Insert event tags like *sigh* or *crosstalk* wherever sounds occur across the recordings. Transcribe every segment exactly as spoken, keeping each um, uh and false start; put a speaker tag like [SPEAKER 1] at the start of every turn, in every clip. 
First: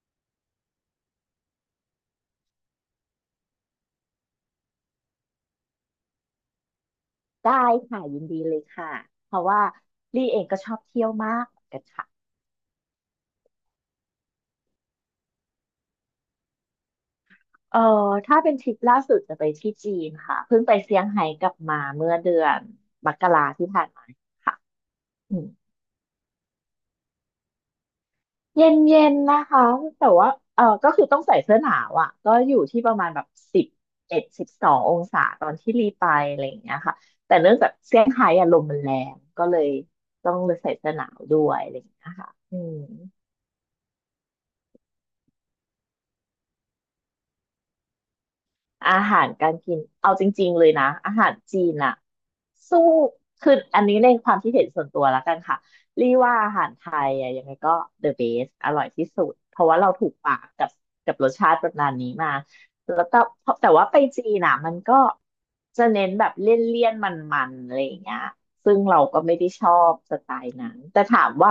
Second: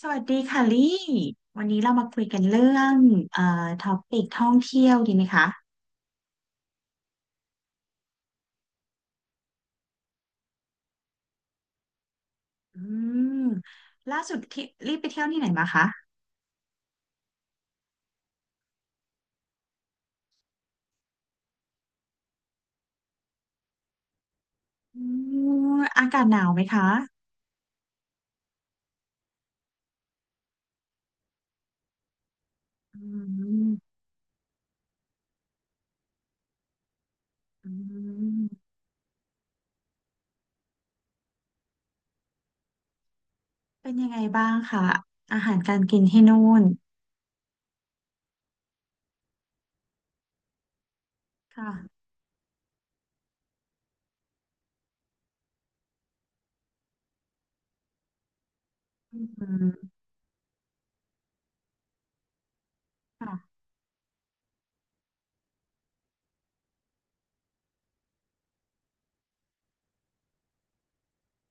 [SPEAKER 1] สวัสดีค่ะลี่ วันนี้เรามาคุยกันเรื่องเอ่อท็อปิกท่องเที่ยวดีไหมคะ
[SPEAKER 2] ได้ค่ะยินดีเลยค่ะเพราะว่าลี่เองก็ชอบเที่ยวมากเหมือนกันค่ะ
[SPEAKER 1] อืมล่าสุดที่ลี่ไปเที่ยวที่ไหนมาคะ
[SPEAKER 2] เออถ้าเป็นทริปล่าสุดจะไปที่จีนค่ะเพิ่งไปเซี่ยงไฮ้กลับมาเมื่อเดือนมกราที่ผ่านมาค่ะ
[SPEAKER 1] อื
[SPEAKER 2] อืม
[SPEAKER 1] มอากาศหนาวไหมคะ
[SPEAKER 2] เย็นเย็นนะคะแต่ว่าเออก็คือต้องใส่เสื้อหนาวอ่ะก็อยู่ที่ประ
[SPEAKER 1] อื
[SPEAKER 2] มาณแบบสิบ
[SPEAKER 1] ม
[SPEAKER 2] เอ็ดสิบสององศาตอนที่รีไปอะไรอย่างเงี้ยค่ะแต่เนื่องจา
[SPEAKER 1] อื
[SPEAKER 2] กเซี่ยงไฮ้อะลม
[SPEAKER 1] ม
[SPEAKER 2] มันแรงก็เลยต้องเลยใส่เสื้อหนาวด้วยอะไรอย่างเงี้ยค่ะอืม
[SPEAKER 1] เป็นยังไงบ้างคะอาหารการกินที่นู่น
[SPEAKER 2] อาหารการกินเอาจริงๆเลยนะอาหารจี
[SPEAKER 1] ค่ะ
[SPEAKER 2] นอะสู้คืออันนี้ในความคิดเห็นส่วนตัวแล้วกันค่ะรีว่าอาหารไทยอะยังไงก็ the best อร่อยที่
[SPEAKER 1] อื
[SPEAKER 2] สุดเพราะว่าเรา
[SPEAKER 1] ม
[SPEAKER 2] ถูกปากกับกับรสชาติประมาณนี้มาแล้วก็เพ
[SPEAKER 1] ค่ะ
[SPEAKER 2] ราะแต่ว่าไปจีนอะมันก็จะเน้นแบบเลี่ยนๆมันๆอะไรอย่างเงี้ยซึ่งเราก็ไม่ได้ชอบสไตล์นั้นแต่ถามว่า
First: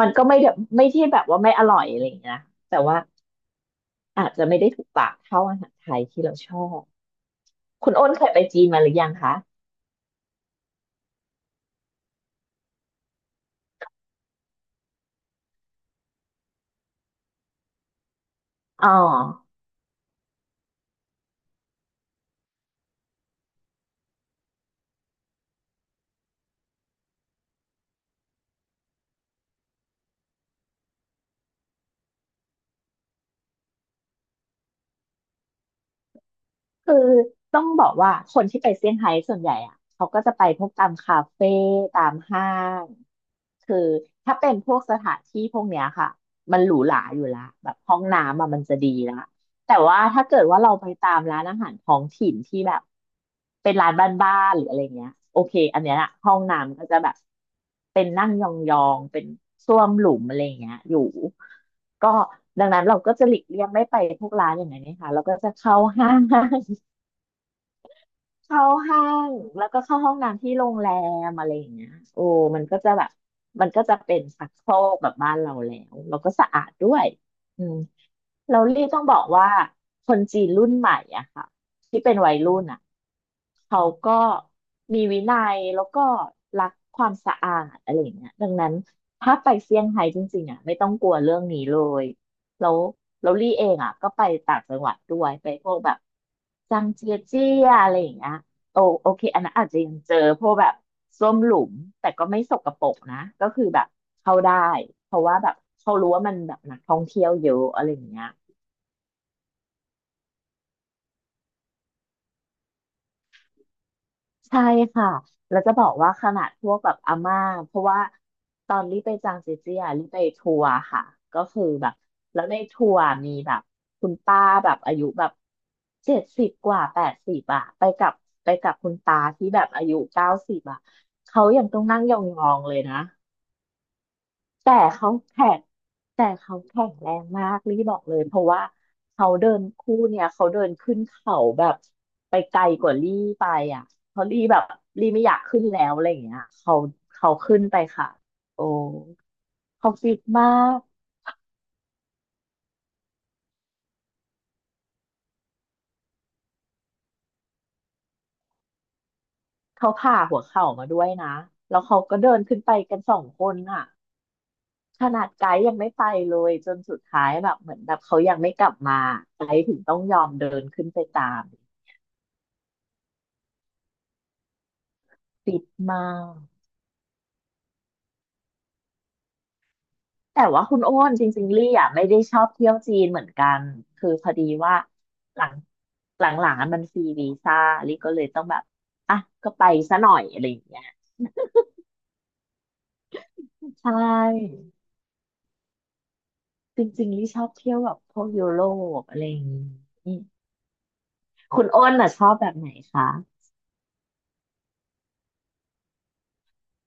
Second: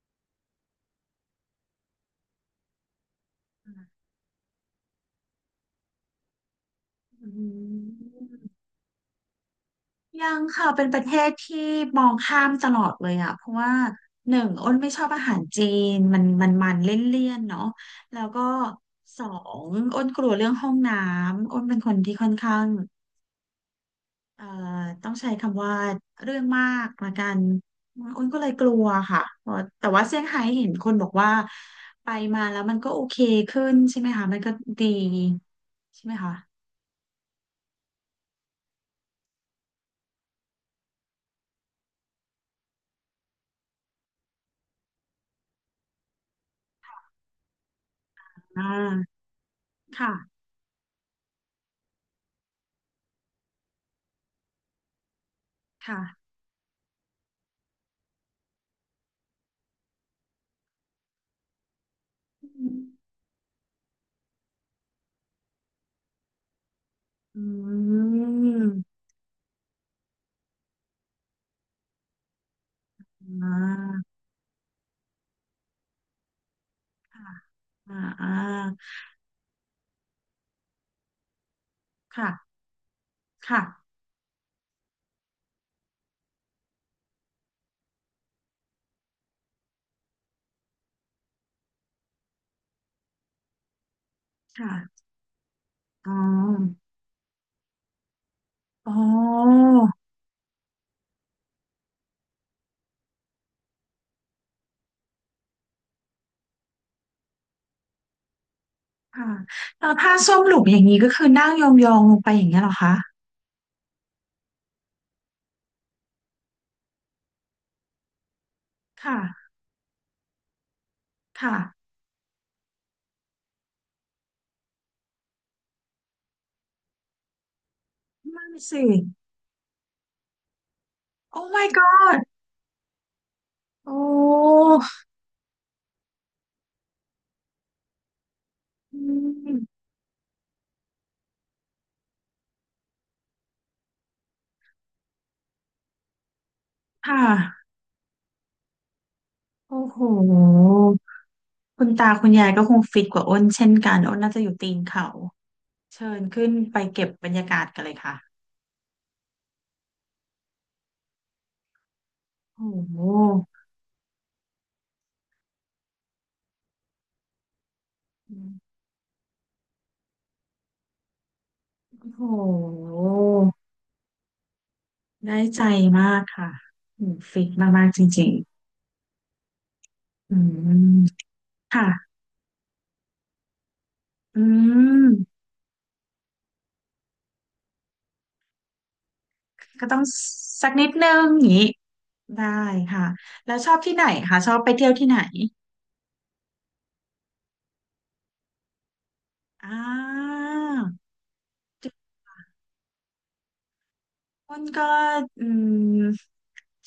[SPEAKER 2] มันก็ไม่ได้ไม่ที่แบบว่าไม่อร่อยอะไรอย่างเงี้ยนะแต่ว่าอาจจะไม่ได้ถูกปากเท่าอาหารไทยที่เราชอบ
[SPEAKER 1] อื
[SPEAKER 2] คุณอ้นเคยไปจี
[SPEAKER 1] ม
[SPEAKER 2] นมาหรือยังคะ
[SPEAKER 1] ยังค่ะเป็นประเทศที่มองข้ามตลอดเลยอ่ะเพราะว่าหนึ่งอ้นไม่ชอบอาหารจีนมันมันมันเลี่ยนๆเนาะแล้วก็
[SPEAKER 2] อ๋อ
[SPEAKER 1] สองอ้นกลัวเรื่องห้องน้ำอ้นเป็นคนที่ค่อนข้างเอ่อต้องใช้คำว่าเรื่องมากละกันอ้นก็เลยกลัวค่ะเพราะแต่ว่าเซี่ยงไฮ้เห็นคนบอกว่าไปมาแล้วมันก็โอเคขึ้นใช่ไหมคะมันก็ดีใช่ไหมคะ
[SPEAKER 2] คือต้องบอกว่าคนที่ไปเซี่ยงไฮ้ส่วนใหญ่อะเขาก็จะไปพวกตามคาเฟ่ตามห้างคือถ้าเป็นพวกสถานที่พวกเนี้ยค่ะมันหรูหราอยู่ละแบบห้องน้ำอะมัน
[SPEAKER 1] อ่า
[SPEAKER 2] จะดีละแต่ว่าถ้าเกิ
[SPEAKER 1] ค่ะ
[SPEAKER 2] ดว่าเราไปตามร้านอาหารท้องถิ่นที่แบบเป็นร้านบ้านๆหรืออะไรเงี้ยโอเคอันเนี้ยอะ
[SPEAKER 1] ค่ะ
[SPEAKER 2] ห้องน้ำก็จะแบบเป็นนั่งยองๆเป็นส้วมหลุมอะไรเงี้ยอยู่ก็ดังนั้นเราก็จะหลีกเลี่ยงไม่ไปพวกร้านอย่างนั้นนะคะเราก็จะเข้าห้าง
[SPEAKER 1] อื
[SPEAKER 2] เข้า
[SPEAKER 1] ม
[SPEAKER 2] ห้างแล้วก็เข้าห้องน้ำที่โรงแรมอะไรอย่างเงี้ยโอ้มันก็จะแบบ
[SPEAKER 1] อ่
[SPEAKER 2] มันก็จะ
[SPEAKER 1] า
[SPEAKER 2] เป็นชักโครกแบบบ้านเราแล้วแล้วก็สะอาดด้วย
[SPEAKER 1] ค่ะ
[SPEAKER 2] อืม
[SPEAKER 1] อ่าอ่า
[SPEAKER 2] เราเรียกต้องบอกว่าคนจีนรุ่นใหม่อะค่ะที่เป็น
[SPEAKER 1] ค่ะ
[SPEAKER 2] วัยรุ่นอะ
[SPEAKER 1] ค่ะ
[SPEAKER 2] เขาก็มีวินัยแล้วก็รักความสะอาดอะไรอย่างเงี้ยดังนั้นถ้าไปเซี่ยงไฮ้จริงๆอะไม่ต้องกลัวเรื่องนี้เลย แล้วแล้วลี่เองอ่ะก็ไปต่างจังหวัด
[SPEAKER 1] ค่ะ
[SPEAKER 2] ด้วยไปพวกแบบ
[SPEAKER 1] อ๋
[SPEAKER 2] จั
[SPEAKER 1] อ
[SPEAKER 2] งเจียเจียอะไรอย่างเงี้ยโอ
[SPEAKER 1] อ๋
[SPEAKER 2] โอเคอันนั้น
[SPEAKER 1] อ
[SPEAKER 2] อาจจะยังเจอพวกแบบส้วมหลุมแต่ก็ไม่สกปรกนะก็คือแบบเข้าได้เพราะว่าแบบเขารู้ว่ามันแบบนักท่องเที่ยวเยอะอะไรอย่างเงี้ย
[SPEAKER 1] ค่ะแล้วผ้าส้มหลุกอย่างนี้ก็คือนั่งยองๆลงไปอย่างเงี้ยเหรอคะ
[SPEAKER 2] ใช่ค่ะแล้วจะบอกว่าขนาดพวกแบบอาม่าเพราะว่าตอนรีไปจางเจ
[SPEAKER 1] ค่ะ
[SPEAKER 2] เจียรีไปทัวร์ค่ะ ก็
[SPEAKER 1] ค่ะ
[SPEAKER 2] คือแบบแล้วในทัวร์มีแบบคุณป้าแบบอายุแบบเจ็ดสิบกว่าแปดสิบอะไปกับ
[SPEAKER 1] ไม่
[SPEAKER 2] ไปกับ
[SPEAKER 1] สิ
[SPEAKER 2] คุณตาที่แบบอายุเก้าสิบอะ
[SPEAKER 1] โอ้
[SPEAKER 2] เขายั
[SPEAKER 1] my
[SPEAKER 2] งต้องนั่งย
[SPEAKER 1] god
[SPEAKER 2] องๆเลยนะ
[SPEAKER 1] โอ้
[SPEAKER 2] แต่เขาแข็งแต่เขาแข็งแรงมากลี่บอกเลยเพราะว่า
[SPEAKER 1] อื
[SPEAKER 2] เขาเดิ
[SPEAKER 1] ม
[SPEAKER 2] นคู่เนี่ยเขาเดินขึ้นเขาแบบไปไกลกว่าลี่ไปอ่ะเพราะลี่แบบลี่ไม่อยากขึ้นแล้วอะไรอย่างเงี้ยเขา
[SPEAKER 1] ค่ะ
[SPEAKER 2] เขาขึ้นไปค่ะโอ้
[SPEAKER 1] โอ้
[SPEAKER 2] เขา
[SPEAKER 1] โห
[SPEAKER 2] ฟิตมาก
[SPEAKER 1] คุณตาคุณยายก็คงฟิตกว่าอ้นเช่นกันอ้นน่าจะอยู่ตีนเขาเชิญขึ้นไปเก็บบรรยากาศกันเลยค่ะ
[SPEAKER 2] เขาผ่าหัวเข่ามาด้วยนะแล้วเขาก็เดินขึ้น
[SPEAKER 1] โอ้
[SPEAKER 2] ไป
[SPEAKER 1] โห
[SPEAKER 2] กันสองคนอ่ะขนาดไกด์ยังไม่ไปเลยจนสุดท้ายแบบเหมือนแบบเขายังไม่กลับมาไกด์ถึงต้องยอมเดินขึ้นไปตาม
[SPEAKER 1] โอ้โห ได้
[SPEAKER 2] ฟิ
[SPEAKER 1] ใจ
[SPEAKER 2] ตมา
[SPEAKER 1] มาก
[SPEAKER 2] ก
[SPEAKER 1] ค่ะอืมฟิกมากๆจริงๆอื
[SPEAKER 2] แต่ว่าคุณโอ้
[SPEAKER 1] ม
[SPEAKER 2] นจริงๆลี่อ่ะไม่
[SPEAKER 1] ค่ะ
[SPEAKER 2] ได้ชอบเที่ยวจีนเหมือนกันคือพอ
[SPEAKER 1] อื
[SPEAKER 2] ดีว่าห
[SPEAKER 1] ม
[SPEAKER 2] ลังหลังๆอะมันฟรีวีซ่าลี่ก็เลยต้องแบบอ่ะก็ไป
[SPEAKER 1] ก็ต้
[SPEAKER 2] ซะ
[SPEAKER 1] อง
[SPEAKER 2] หน่อยอะไรอย่าง
[SPEAKER 1] สัก
[SPEAKER 2] เงี้
[SPEAKER 1] นิ
[SPEAKER 2] ย
[SPEAKER 1] ดนึงอย่างนี้ได้ค่ะ แล้วชอบ
[SPEAKER 2] ใช่
[SPEAKER 1] ที่ไหนคะชอบไปเที่ยวที่ไหน
[SPEAKER 2] จริงๆลี่ชอบเที่ยวแบบพวกยุโรปอะไรอย่างงี้
[SPEAKER 1] อ่า
[SPEAKER 2] คุณโอ้นอ่ะชอบแบบไหนคะ
[SPEAKER 1] อ้นก็อืม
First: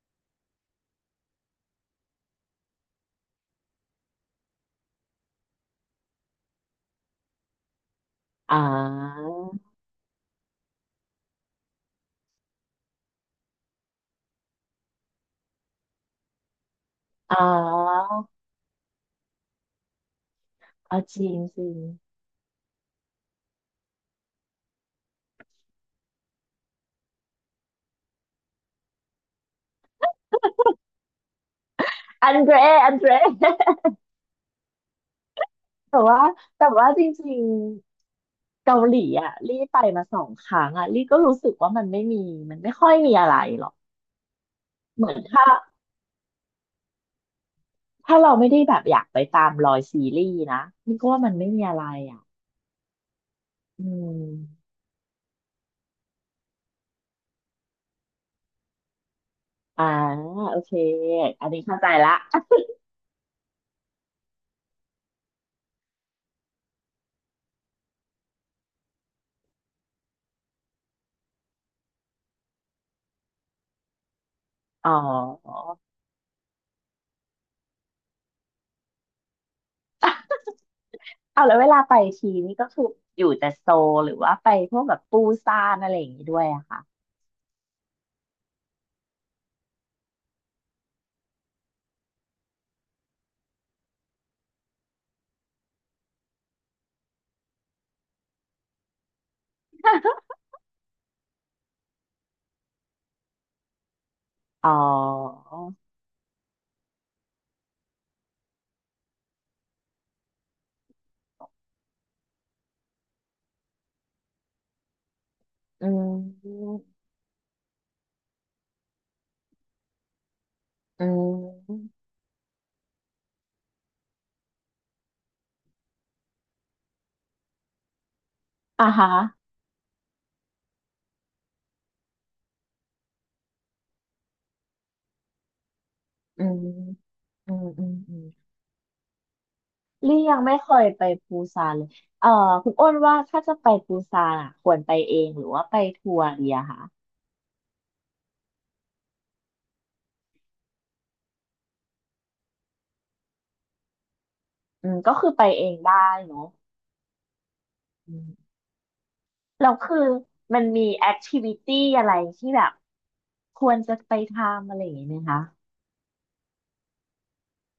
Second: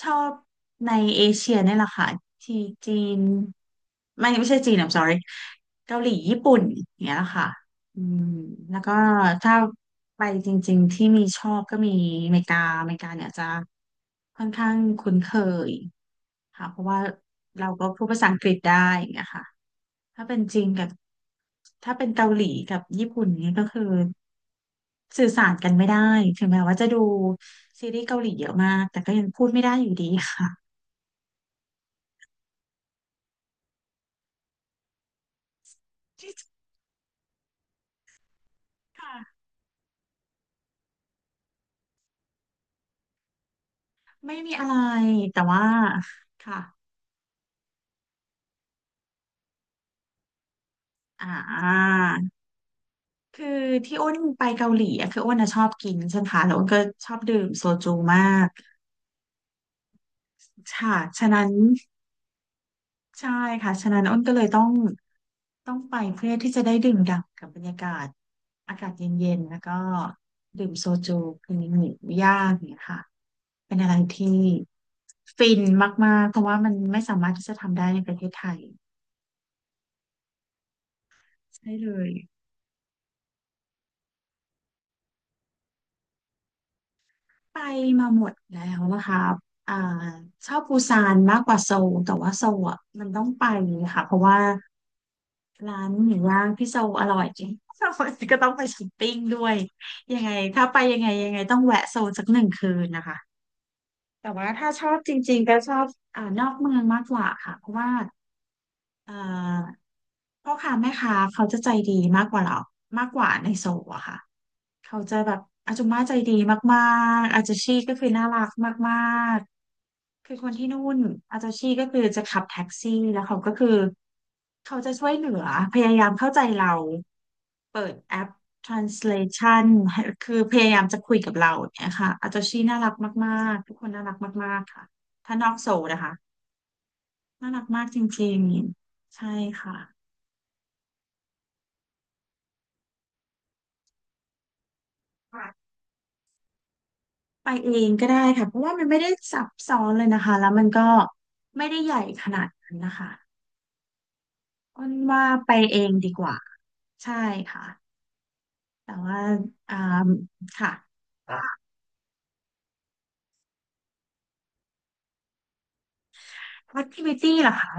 [SPEAKER 1] ชอบในเอเชียนี่แหละค่ะที่จีนไม่ไม่ใช่จีน I'm sorry เกาหลีญี่ปุ่นอย่างเงี้ยแหละค่ะอืม
[SPEAKER 2] อ๋อ
[SPEAKER 1] แล้วก็ถ้าไปจริงๆที่มีชอบก็มีอเมริกาอเมริกาเนี่ยจะค่อนข้างคุ้นเคยค่ะเพราะว่า
[SPEAKER 2] อ๋อ
[SPEAKER 1] เราก็พูดภาษาอังกฤษได้อย่างเงี้ยค่ะ ถ้าเป็นจีนกับ
[SPEAKER 2] อ๋อจีนจีน
[SPEAKER 1] ถ้าเป็นเกาหลีกับญี่ปุ่นเนี่ยก็คือสื่อสารกันไม่ได้ถึงแม้ว่าจะดูซีรีส์เกาหลีเยอะมากแต่ก็ยังพูดไม่ได้อยู่ดีค่ะ
[SPEAKER 2] อันเดรอันเดร แต่ว่า
[SPEAKER 1] *laughs*
[SPEAKER 2] แต่ว่าจริงๆเกาหลีอ่ะ
[SPEAKER 1] ค่ะ
[SPEAKER 2] ลี่ไปมาสองครั้งอ่ะลี่ก็รู้สึกว่ามันไม่มีมันไม่ค่อยมีอะไรหรอก
[SPEAKER 1] ไม่มีอะไร
[SPEAKER 2] เหมือน
[SPEAKER 1] แต่
[SPEAKER 2] ถ้า
[SPEAKER 1] ว่าค่ะ
[SPEAKER 2] ถ้าเราไม่ได้แบบอยากไปตามรอยซีรีส์นะนี่ก็ว่า
[SPEAKER 1] อ่า
[SPEAKER 2] มันไม่มีอะไรอ่ะ
[SPEAKER 1] คือ
[SPEAKER 2] อื
[SPEAKER 1] ที่อ้นไปเกา
[SPEAKER 2] ม
[SPEAKER 1] หลีอะคืออ้นอะชอบกินใช่ไหมคะแล้วอ้นก็ชอบดื่มโซจูมาก
[SPEAKER 2] อ่าโอเค
[SPEAKER 1] ค่ะฉะ
[SPEAKER 2] อั
[SPEAKER 1] นั้
[SPEAKER 2] น
[SPEAKER 1] น
[SPEAKER 2] นี้เข้าใจละ *laughs*
[SPEAKER 1] ใช่ค่ะฉะนั้นอ้นก็เลยต้องต้องไปเพื่อที่จะได้ดื่มด่ำกับบรรยากาศอากาศเย็นๆ แล้วก็ดื่มโซจูคือหมูย่างอย่างเนี่ยค่ะเป็นอะไรที่
[SPEAKER 2] อ๋
[SPEAKER 1] ฟิน
[SPEAKER 2] อ
[SPEAKER 1] มากๆ เพราะว่ามันไม่สามารถที่จะทำได้ในประเทศไทย
[SPEAKER 2] เอาแล้วเว
[SPEAKER 1] ใช่
[SPEAKER 2] ลา
[SPEAKER 1] เล
[SPEAKER 2] ไป
[SPEAKER 1] ย
[SPEAKER 2] ทีนี่ก็คืออยู่แต่โซลหรือว่าไปพวกแบบปูซานอะไรอย่างนี้ด้วยอะค่ะ
[SPEAKER 1] ไปมาหมดแล้วนะคะอ่าชอบปูซานมากกว่าโซลแต่ว่าโซลอ่ะมันต้องไปค่ะเพราะว่า ร้านหมูย่างพี่โซอร่อยจริง *laughs* ก็ต้องไปช้อปปิ้งด้วยยังไงถ้าไปยังไงยังไงต้องแวะโซนสักหนึ่งคืนนะคะ แต่ว่า
[SPEAKER 2] *laughs* อ๋
[SPEAKER 1] ถ้าชอบจริ
[SPEAKER 2] อ
[SPEAKER 1] งๆก็ชอบอ่านอกเมืองมากกว่าค่ะเพราะว่า เอ่าพ่อค้าแม่ค้าเขาจะใจดีมากกว่าเรามากกว่าในโซลอะค่ะเขาจะแบบอาจุ
[SPEAKER 2] อื
[SPEAKER 1] ม่าใจดี
[SPEAKER 2] ม
[SPEAKER 1] มากๆอาจาชีก็คือน่ารักมากๆคือคนที่นู่น
[SPEAKER 2] อื
[SPEAKER 1] อาจาชีก็คื
[SPEAKER 2] ม
[SPEAKER 1] อจะขับแท็กซี่แล้วเขาก็คือเขาจะช่วยเหลือพยายามเข้าใจเราเปิดแอป
[SPEAKER 2] อ่าฮะ
[SPEAKER 1] translation ให้คือพยายามจะคุยกับเราเนี่ยค่ะอาจาชีน่ารักมากๆทุกคนน่ารักมากๆค่ะถ้านอกโซลนะคะ
[SPEAKER 2] อืม
[SPEAKER 1] น่า
[SPEAKER 2] อื
[SPEAKER 1] รั
[SPEAKER 2] ม
[SPEAKER 1] กมา
[SPEAKER 2] อื
[SPEAKER 1] ก
[SPEAKER 2] ม
[SPEAKER 1] จ
[SPEAKER 2] อืม
[SPEAKER 1] ริงๆใช่ค่ะ
[SPEAKER 2] ลี่ยังไม่เคยไปปูซานเลยเอ่อคุณอ้นว่าถ้าจะไปปูซานอ่ะควรไปเองหรือว่า
[SPEAKER 1] ค่ะ
[SPEAKER 2] ไปทัวร์ดีอะคะ
[SPEAKER 1] ไปเองก็ได้ค่ะเพราะว่ามันไม่ได้ซับซ้อนเลยนะคะแล้วมันก็ไม่ได้ใหญ่ขนาดนั้นนะคะอ้
[SPEAKER 2] อื
[SPEAKER 1] น
[SPEAKER 2] มก็
[SPEAKER 1] ว่า
[SPEAKER 2] คือไป
[SPEAKER 1] ไป
[SPEAKER 2] เอง
[SPEAKER 1] เอง
[SPEAKER 2] ได้
[SPEAKER 1] ดีกว่า
[SPEAKER 2] เนาะ
[SPEAKER 1] ใช่ค่ะ
[SPEAKER 2] อืม
[SPEAKER 1] แต่ว่า
[SPEAKER 2] แล้ว
[SPEAKER 1] อ่า
[SPEAKER 2] คือมัน
[SPEAKER 1] ค่ะ
[SPEAKER 2] มีแอคทิวิตี้อะไรที่แบบควรจะไปทำอะไรอย่างเงี้ยไหมคะ
[SPEAKER 1] แอคทิวิตี้ล่ะคะ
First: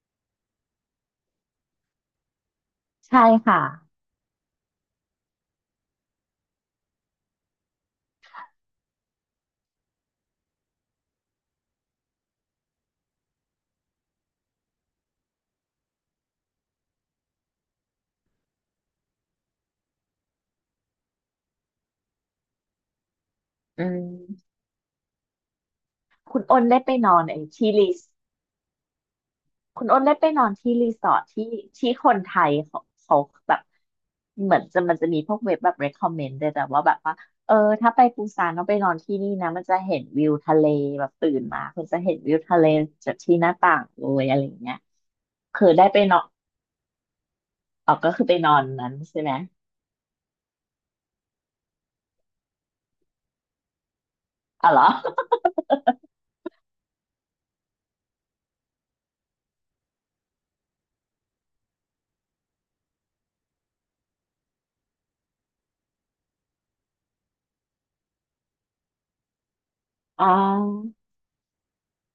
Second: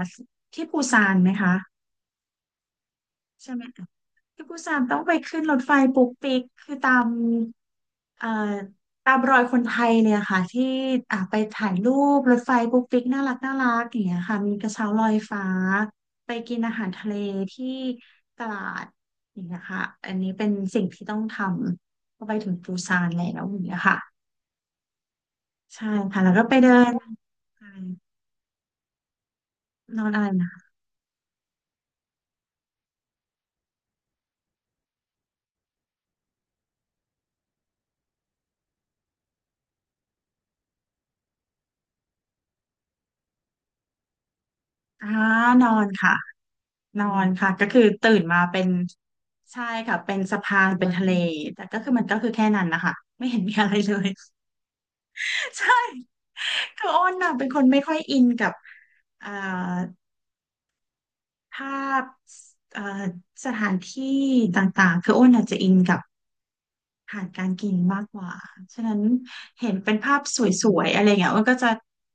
[SPEAKER 1] ที่ปูซานไหมคะ
[SPEAKER 2] ใช่
[SPEAKER 1] ใช่
[SPEAKER 2] ค่ะ
[SPEAKER 1] ไหม ที่ปูซานต้องไปขึ้นรถไฟปุ๊กปิกคือตามเอ่อตามรอยคนไทยเนี่ยค่ะที่อ่ะไปถ่ายรูปรถไฟปุ๊กปิกน่ารักน่ารักอย่างเงี้ยค่ะมีกระเช้าลอยฟ้าไปกินอาหารทะเลที่ตลาดอย่างเงี้ยค่ะอันนี้เป็นสิ่งที่ต้องทำพอไปถึงปูซานแล้วอย่างเงี้ย
[SPEAKER 2] อื
[SPEAKER 1] ค่ะ
[SPEAKER 2] ม
[SPEAKER 1] ใช่ค่ะแล้ว
[SPEAKER 2] คุ
[SPEAKER 1] ก็
[SPEAKER 2] ณ
[SPEAKER 1] ไป
[SPEAKER 2] อ้น
[SPEAKER 1] เดิ
[SPEAKER 2] ได้ไป
[SPEAKER 1] น
[SPEAKER 2] นอนไอ้ที่รี คุณ
[SPEAKER 1] น
[SPEAKER 2] อ้น
[SPEAKER 1] อน
[SPEAKER 2] ได้
[SPEAKER 1] อะ
[SPEAKER 2] ไป
[SPEAKER 1] ไร
[SPEAKER 2] นอน
[SPEAKER 1] นะ
[SPEAKER 2] ที่รีสอร์ทที่ที่คนไทยเขาเขาแบบเหมือนจะมันจะมีพวกเว็บแบบ recommend เลยแต่ว่าแบบว่าเออถ้าไปปูซานต้องไปนอนที่นี่นะมันจะเห็นวิวทะเลแบบตื่นมาคุณจะเห็นวิวทะเลจากที่หน้าต่างเลยอะไรอย่างเงี้ย
[SPEAKER 1] อ่าน
[SPEAKER 2] คือ
[SPEAKER 1] อ
[SPEAKER 2] ได้
[SPEAKER 1] น
[SPEAKER 2] ไป
[SPEAKER 1] ค่ะ
[SPEAKER 2] นอน
[SPEAKER 1] นอนค่ะก็คือ
[SPEAKER 2] อ๋อก็
[SPEAKER 1] ตื่น
[SPEAKER 2] คือไป
[SPEAKER 1] มา
[SPEAKER 2] นอ
[SPEAKER 1] เป็
[SPEAKER 2] น
[SPEAKER 1] น
[SPEAKER 2] นั้นใช่ไหม
[SPEAKER 1] ใช่ค่ะเป็นสะพานเป็นทะเลแต่ก็คือมันก็คือแค่นั้นนะคะไม่เห็นมีอะไรเลย
[SPEAKER 2] อ๋อเหรอ
[SPEAKER 1] *laughs* ใช่คืออ้นน่ะเป็นคนไม่ค่อยอินกับเอ่อภาพเอ่อสถานที่ต่างๆคืออ้นอาจจะอินกับ ผ่านการกินมากกว่าฉะนั้นเห็นเป็นภา
[SPEAKER 2] *laughs*
[SPEAKER 1] พ
[SPEAKER 2] อ๋อ
[SPEAKER 1] สวยๆอะไรเงี้ยมันก็จะ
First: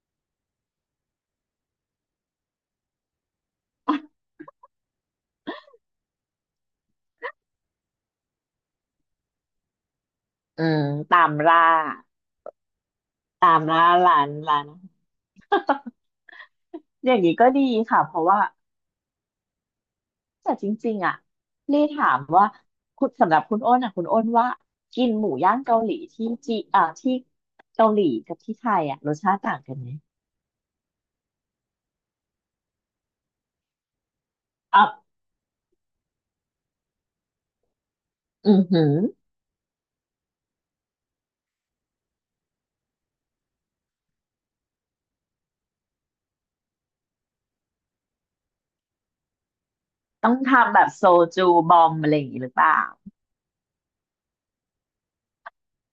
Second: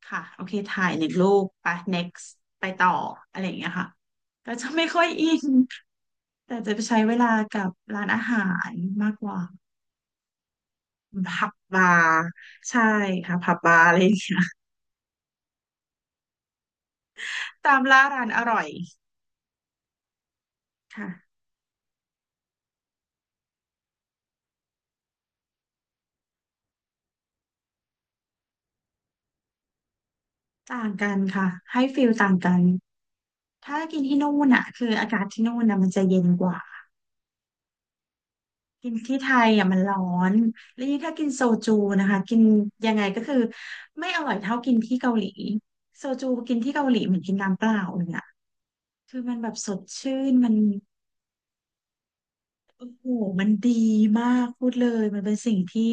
[SPEAKER 1] ค่ะโอเคถ่ายหนึ่งรูปไป next ไปต่ออะไรอย่างเงี้ยค่ะก็จะไม่ค่อยอินแต่จะไปใช้เวลากับร้านอาหารมากกว่า
[SPEAKER 2] อืมตาม
[SPEAKER 1] ผับ
[SPEAKER 2] ล่า
[SPEAKER 1] บาร์ใช่ค่ะผั
[SPEAKER 2] ตา
[SPEAKER 1] บ
[SPEAKER 2] ม
[SPEAKER 1] บาร์
[SPEAKER 2] ล่า
[SPEAKER 1] อะไรอย่าง
[SPEAKER 2] ร้าน
[SPEAKER 1] เงี้ย
[SPEAKER 2] ร้าน *laughs* อย่างนี้ก็ดี
[SPEAKER 1] ตาม
[SPEAKER 2] ค่ะ
[SPEAKER 1] ล่า
[SPEAKER 2] เพ
[SPEAKER 1] ร้า
[SPEAKER 2] ราะ
[SPEAKER 1] นอ
[SPEAKER 2] ว่า
[SPEAKER 1] ร่อย
[SPEAKER 2] แต่จริงๆอ่ะ
[SPEAKER 1] ค่ะ
[SPEAKER 2] เลี่ถามว่าคุณสำหรับคุณอ้นอ่ะคุณอ้นว่ากินหมูย่างเกาหลีที่จีอ่าที่เกาหลีกับที่ไทยอ่ะรสชาติต่างกันไหม
[SPEAKER 1] ต่างกันค่ะให้ฟิลต่างกันถ้ากินที่นู่นอ่ะ
[SPEAKER 2] อ่ะ
[SPEAKER 1] คืออากาศที่นู่นนะมันจะเย็นกว่า
[SPEAKER 2] อือหื
[SPEAKER 1] กิ
[SPEAKER 2] อ
[SPEAKER 1] นที่ไทยอ่ะมันร้อนแล้วยิ่งถ้ากินโซจูนะคะกินยังไงก็คือไม่อร่อยเท่ากินที่เกาหลีโซจูกินที่เกาหลีเหมือนกินน้ำเปล่าเลยอ่ะคือมันแบบสดชื่
[SPEAKER 2] ต้อ
[SPEAKER 1] น
[SPEAKER 2] ง
[SPEAKER 1] มัน
[SPEAKER 2] ทำแบบโซจูบอมอะไรอย่างงี้หรือเปล่า
[SPEAKER 1] โอ้โหมันดีมากพูดเลยมันเป็นสิ่งที่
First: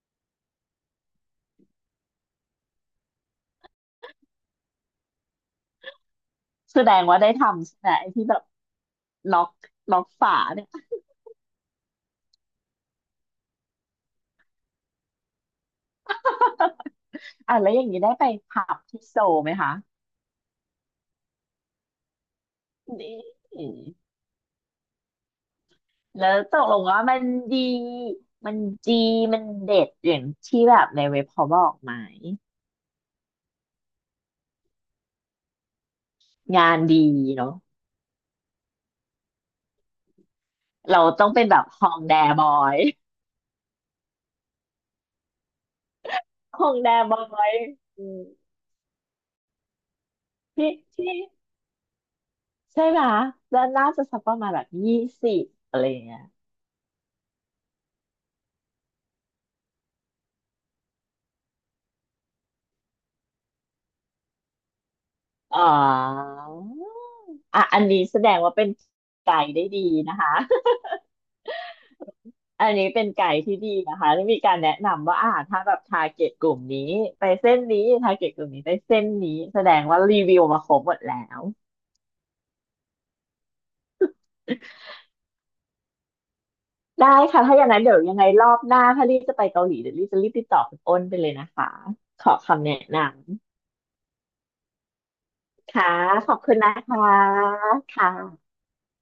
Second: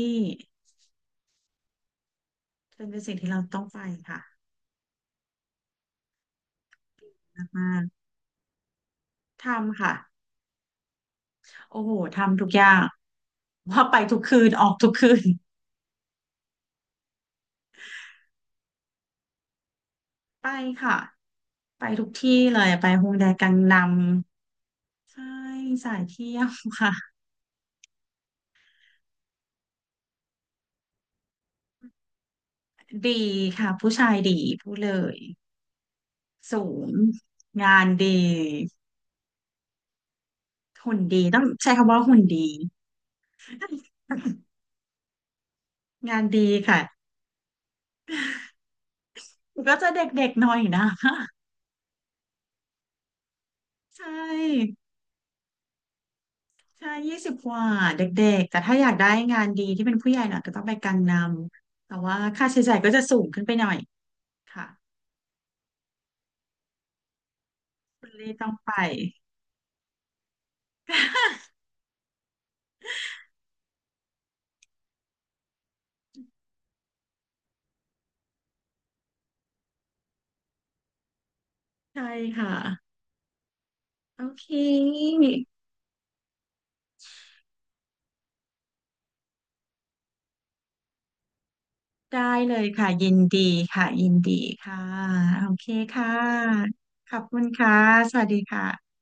[SPEAKER 1] เป็นเป็นสิ่งที่เราต้องไปค่ะ
[SPEAKER 2] แสดงว่าได้
[SPEAKER 1] มา
[SPEAKER 2] ทำใช่ไหม
[SPEAKER 1] ก
[SPEAKER 2] ไอ้ที่แบบล็อ
[SPEAKER 1] ๆ
[SPEAKER 2] ก
[SPEAKER 1] ทำค่ะ
[SPEAKER 2] ล็อกฝาเนี่ย
[SPEAKER 1] โอ้โหทำทุกอย่างว่าไปทุกคืนออกทุกคืน
[SPEAKER 2] อ่ะแล้วอย่างนี้ได้ไปผับที่โซลไหมคะ
[SPEAKER 1] ไปค่ะไปทุกที่เลยไปฮง
[SPEAKER 2] นี่
[SPEAKER 1] แดกังนำใช่สาย
[SPEAKER 2] แล้
[SPEAKER 1] เที่
[SPEAKER 2] ว
[SPEAKER 1] ยว
[SPEAKER 2] ตกลงว่า
[SPEAKER 1] ค่ะ
[SPEAKER 2] มันดี มันดี มันเด็ดอย่างที่แบบในเว็บเขาบอกไหม
[SPEAKER 1] ดีค่ะผู้ชายดีพูดเลยสู
[SPEAKER 2] งาน
[SPEAKER 1] ง
[SPEAKER 2] ดีเนาะ
[SPEAKER 1] งานดีหุ่น
[SPEAKER 2] เรา
[SPEAKER 1] ดี
[SPEAKER 2] ต้อง
[SPEAKER 1] ต้อ
[SPEAKER 2] เป็
[SPEAKER 1] ง
[SPEAKER 2] นแบบ
[SPEAKER 1] ใช้
[SPEAKER 2] ฮ
[SPEAKER 1] คำ
[SPEAKER 2] อ
[SPEAKER 1] ว่า
[SPEAKER 2] งแด
[SPEAKER 1] หุ่น
[SPEAKER 2] บ
[SPEAKER 1] ดี
[SPEAKER 2] อย
[SPEAKER 1] *laughs* งานดี
[SPEAKER 2] ฮอง
[SPEAKER 1] ค่ะ
[SPEAKER 2] แดบอยอืม
[SPEAKER 1] ก็จะเด็กๆหน่อย
[SPEAKER 2] ที่
[SPEAKER 1] นะ
[SPEAKER 2] ที่
[SPEAKER 1] *laughs*
[SPEAKER 2] ใช่ไหม แล้วน่า
[SPEAKER 1] ใช
[SPEAKER 2] จะสักประมาณแบบ
[SPEAKER 1] ่
[SPEAKER 2] ยี่สิบอะไรอย่างเงี้ย
[SPEAKER 1] ใช่ยี่สิบกว่าเด็กๆแต่ถ้าอยากได้งานดีที่เป็นผู้ใหญ่หน่อยก็ต้องไปกังนำแต่ว่าค่าใช้จ่ายก็จะสูงขึ้นไปหน่อยค่ะ
[SPEAKER 2] อ๋ออ่ะอันนี้
[SPEAKER 1] คุณ
[SPEAKER 2] แส
[SPEAKER 1] เล
[SPEAKER 2] ด
[SPEAKER 1] ย
[SPEAKER 2] ง
[SPEAKER 1] ต้อง
[SPEAKER 2] ว่าเป็น
[SPEAKER 1] ไป
[SPEAKER 2] ไกด์ได้ดีนะคะ *laughs* อันนี้เป็นไกด์ที่ดีนะคะที่มีการแนะนำว่าอ่าถ้าแบบทาร์เกตกลุ่มนี้ไปเส้นนี้ทาร์เกตกลุ่มนี้ไปเส้นนี้แสดงว่ารีวิวมาครบหมดแล้ว
[SPEAKER 1] ใช่ค่ะโอเค
[SPEAKER 2] ได้ค่ะถ้าอย่างนั้นเดี๋ยวยังไงรอบหน้าถ้ารีบจะไปเกาหลีเดี๋ยวรีบจะรีบติดต่อคุณอ้นไปเลยนะคะข
[SPEAKER 1] ได้
[SPEAKER 2] อ
[SPEAKER 1] เล
[SPEAKER 2] คำ
[SPEAKER 1] ย
[SPEAKER 2] แนะ
[SPEAKER 1] ค่ะยิ
[SPEAKER 2] นำ
[SPEAKER 1] นดีค่ะยินดีค่ะโอเค
[SPEAKER 2] ค่ะ
[SPEAKER 1] ค่
[SPEAKER 2] ขอบคุณนะ
[SPEAKER 1] ะ
[SPEAKER 2] คะ
[SPEAKER 1] ขอบคุณค่ะ
[SPEAKER 2] ค
[SPEAKER 1] สวัสดี
[SPEAKER 2] ่ะ
[SPEAKER 1] ค่ะ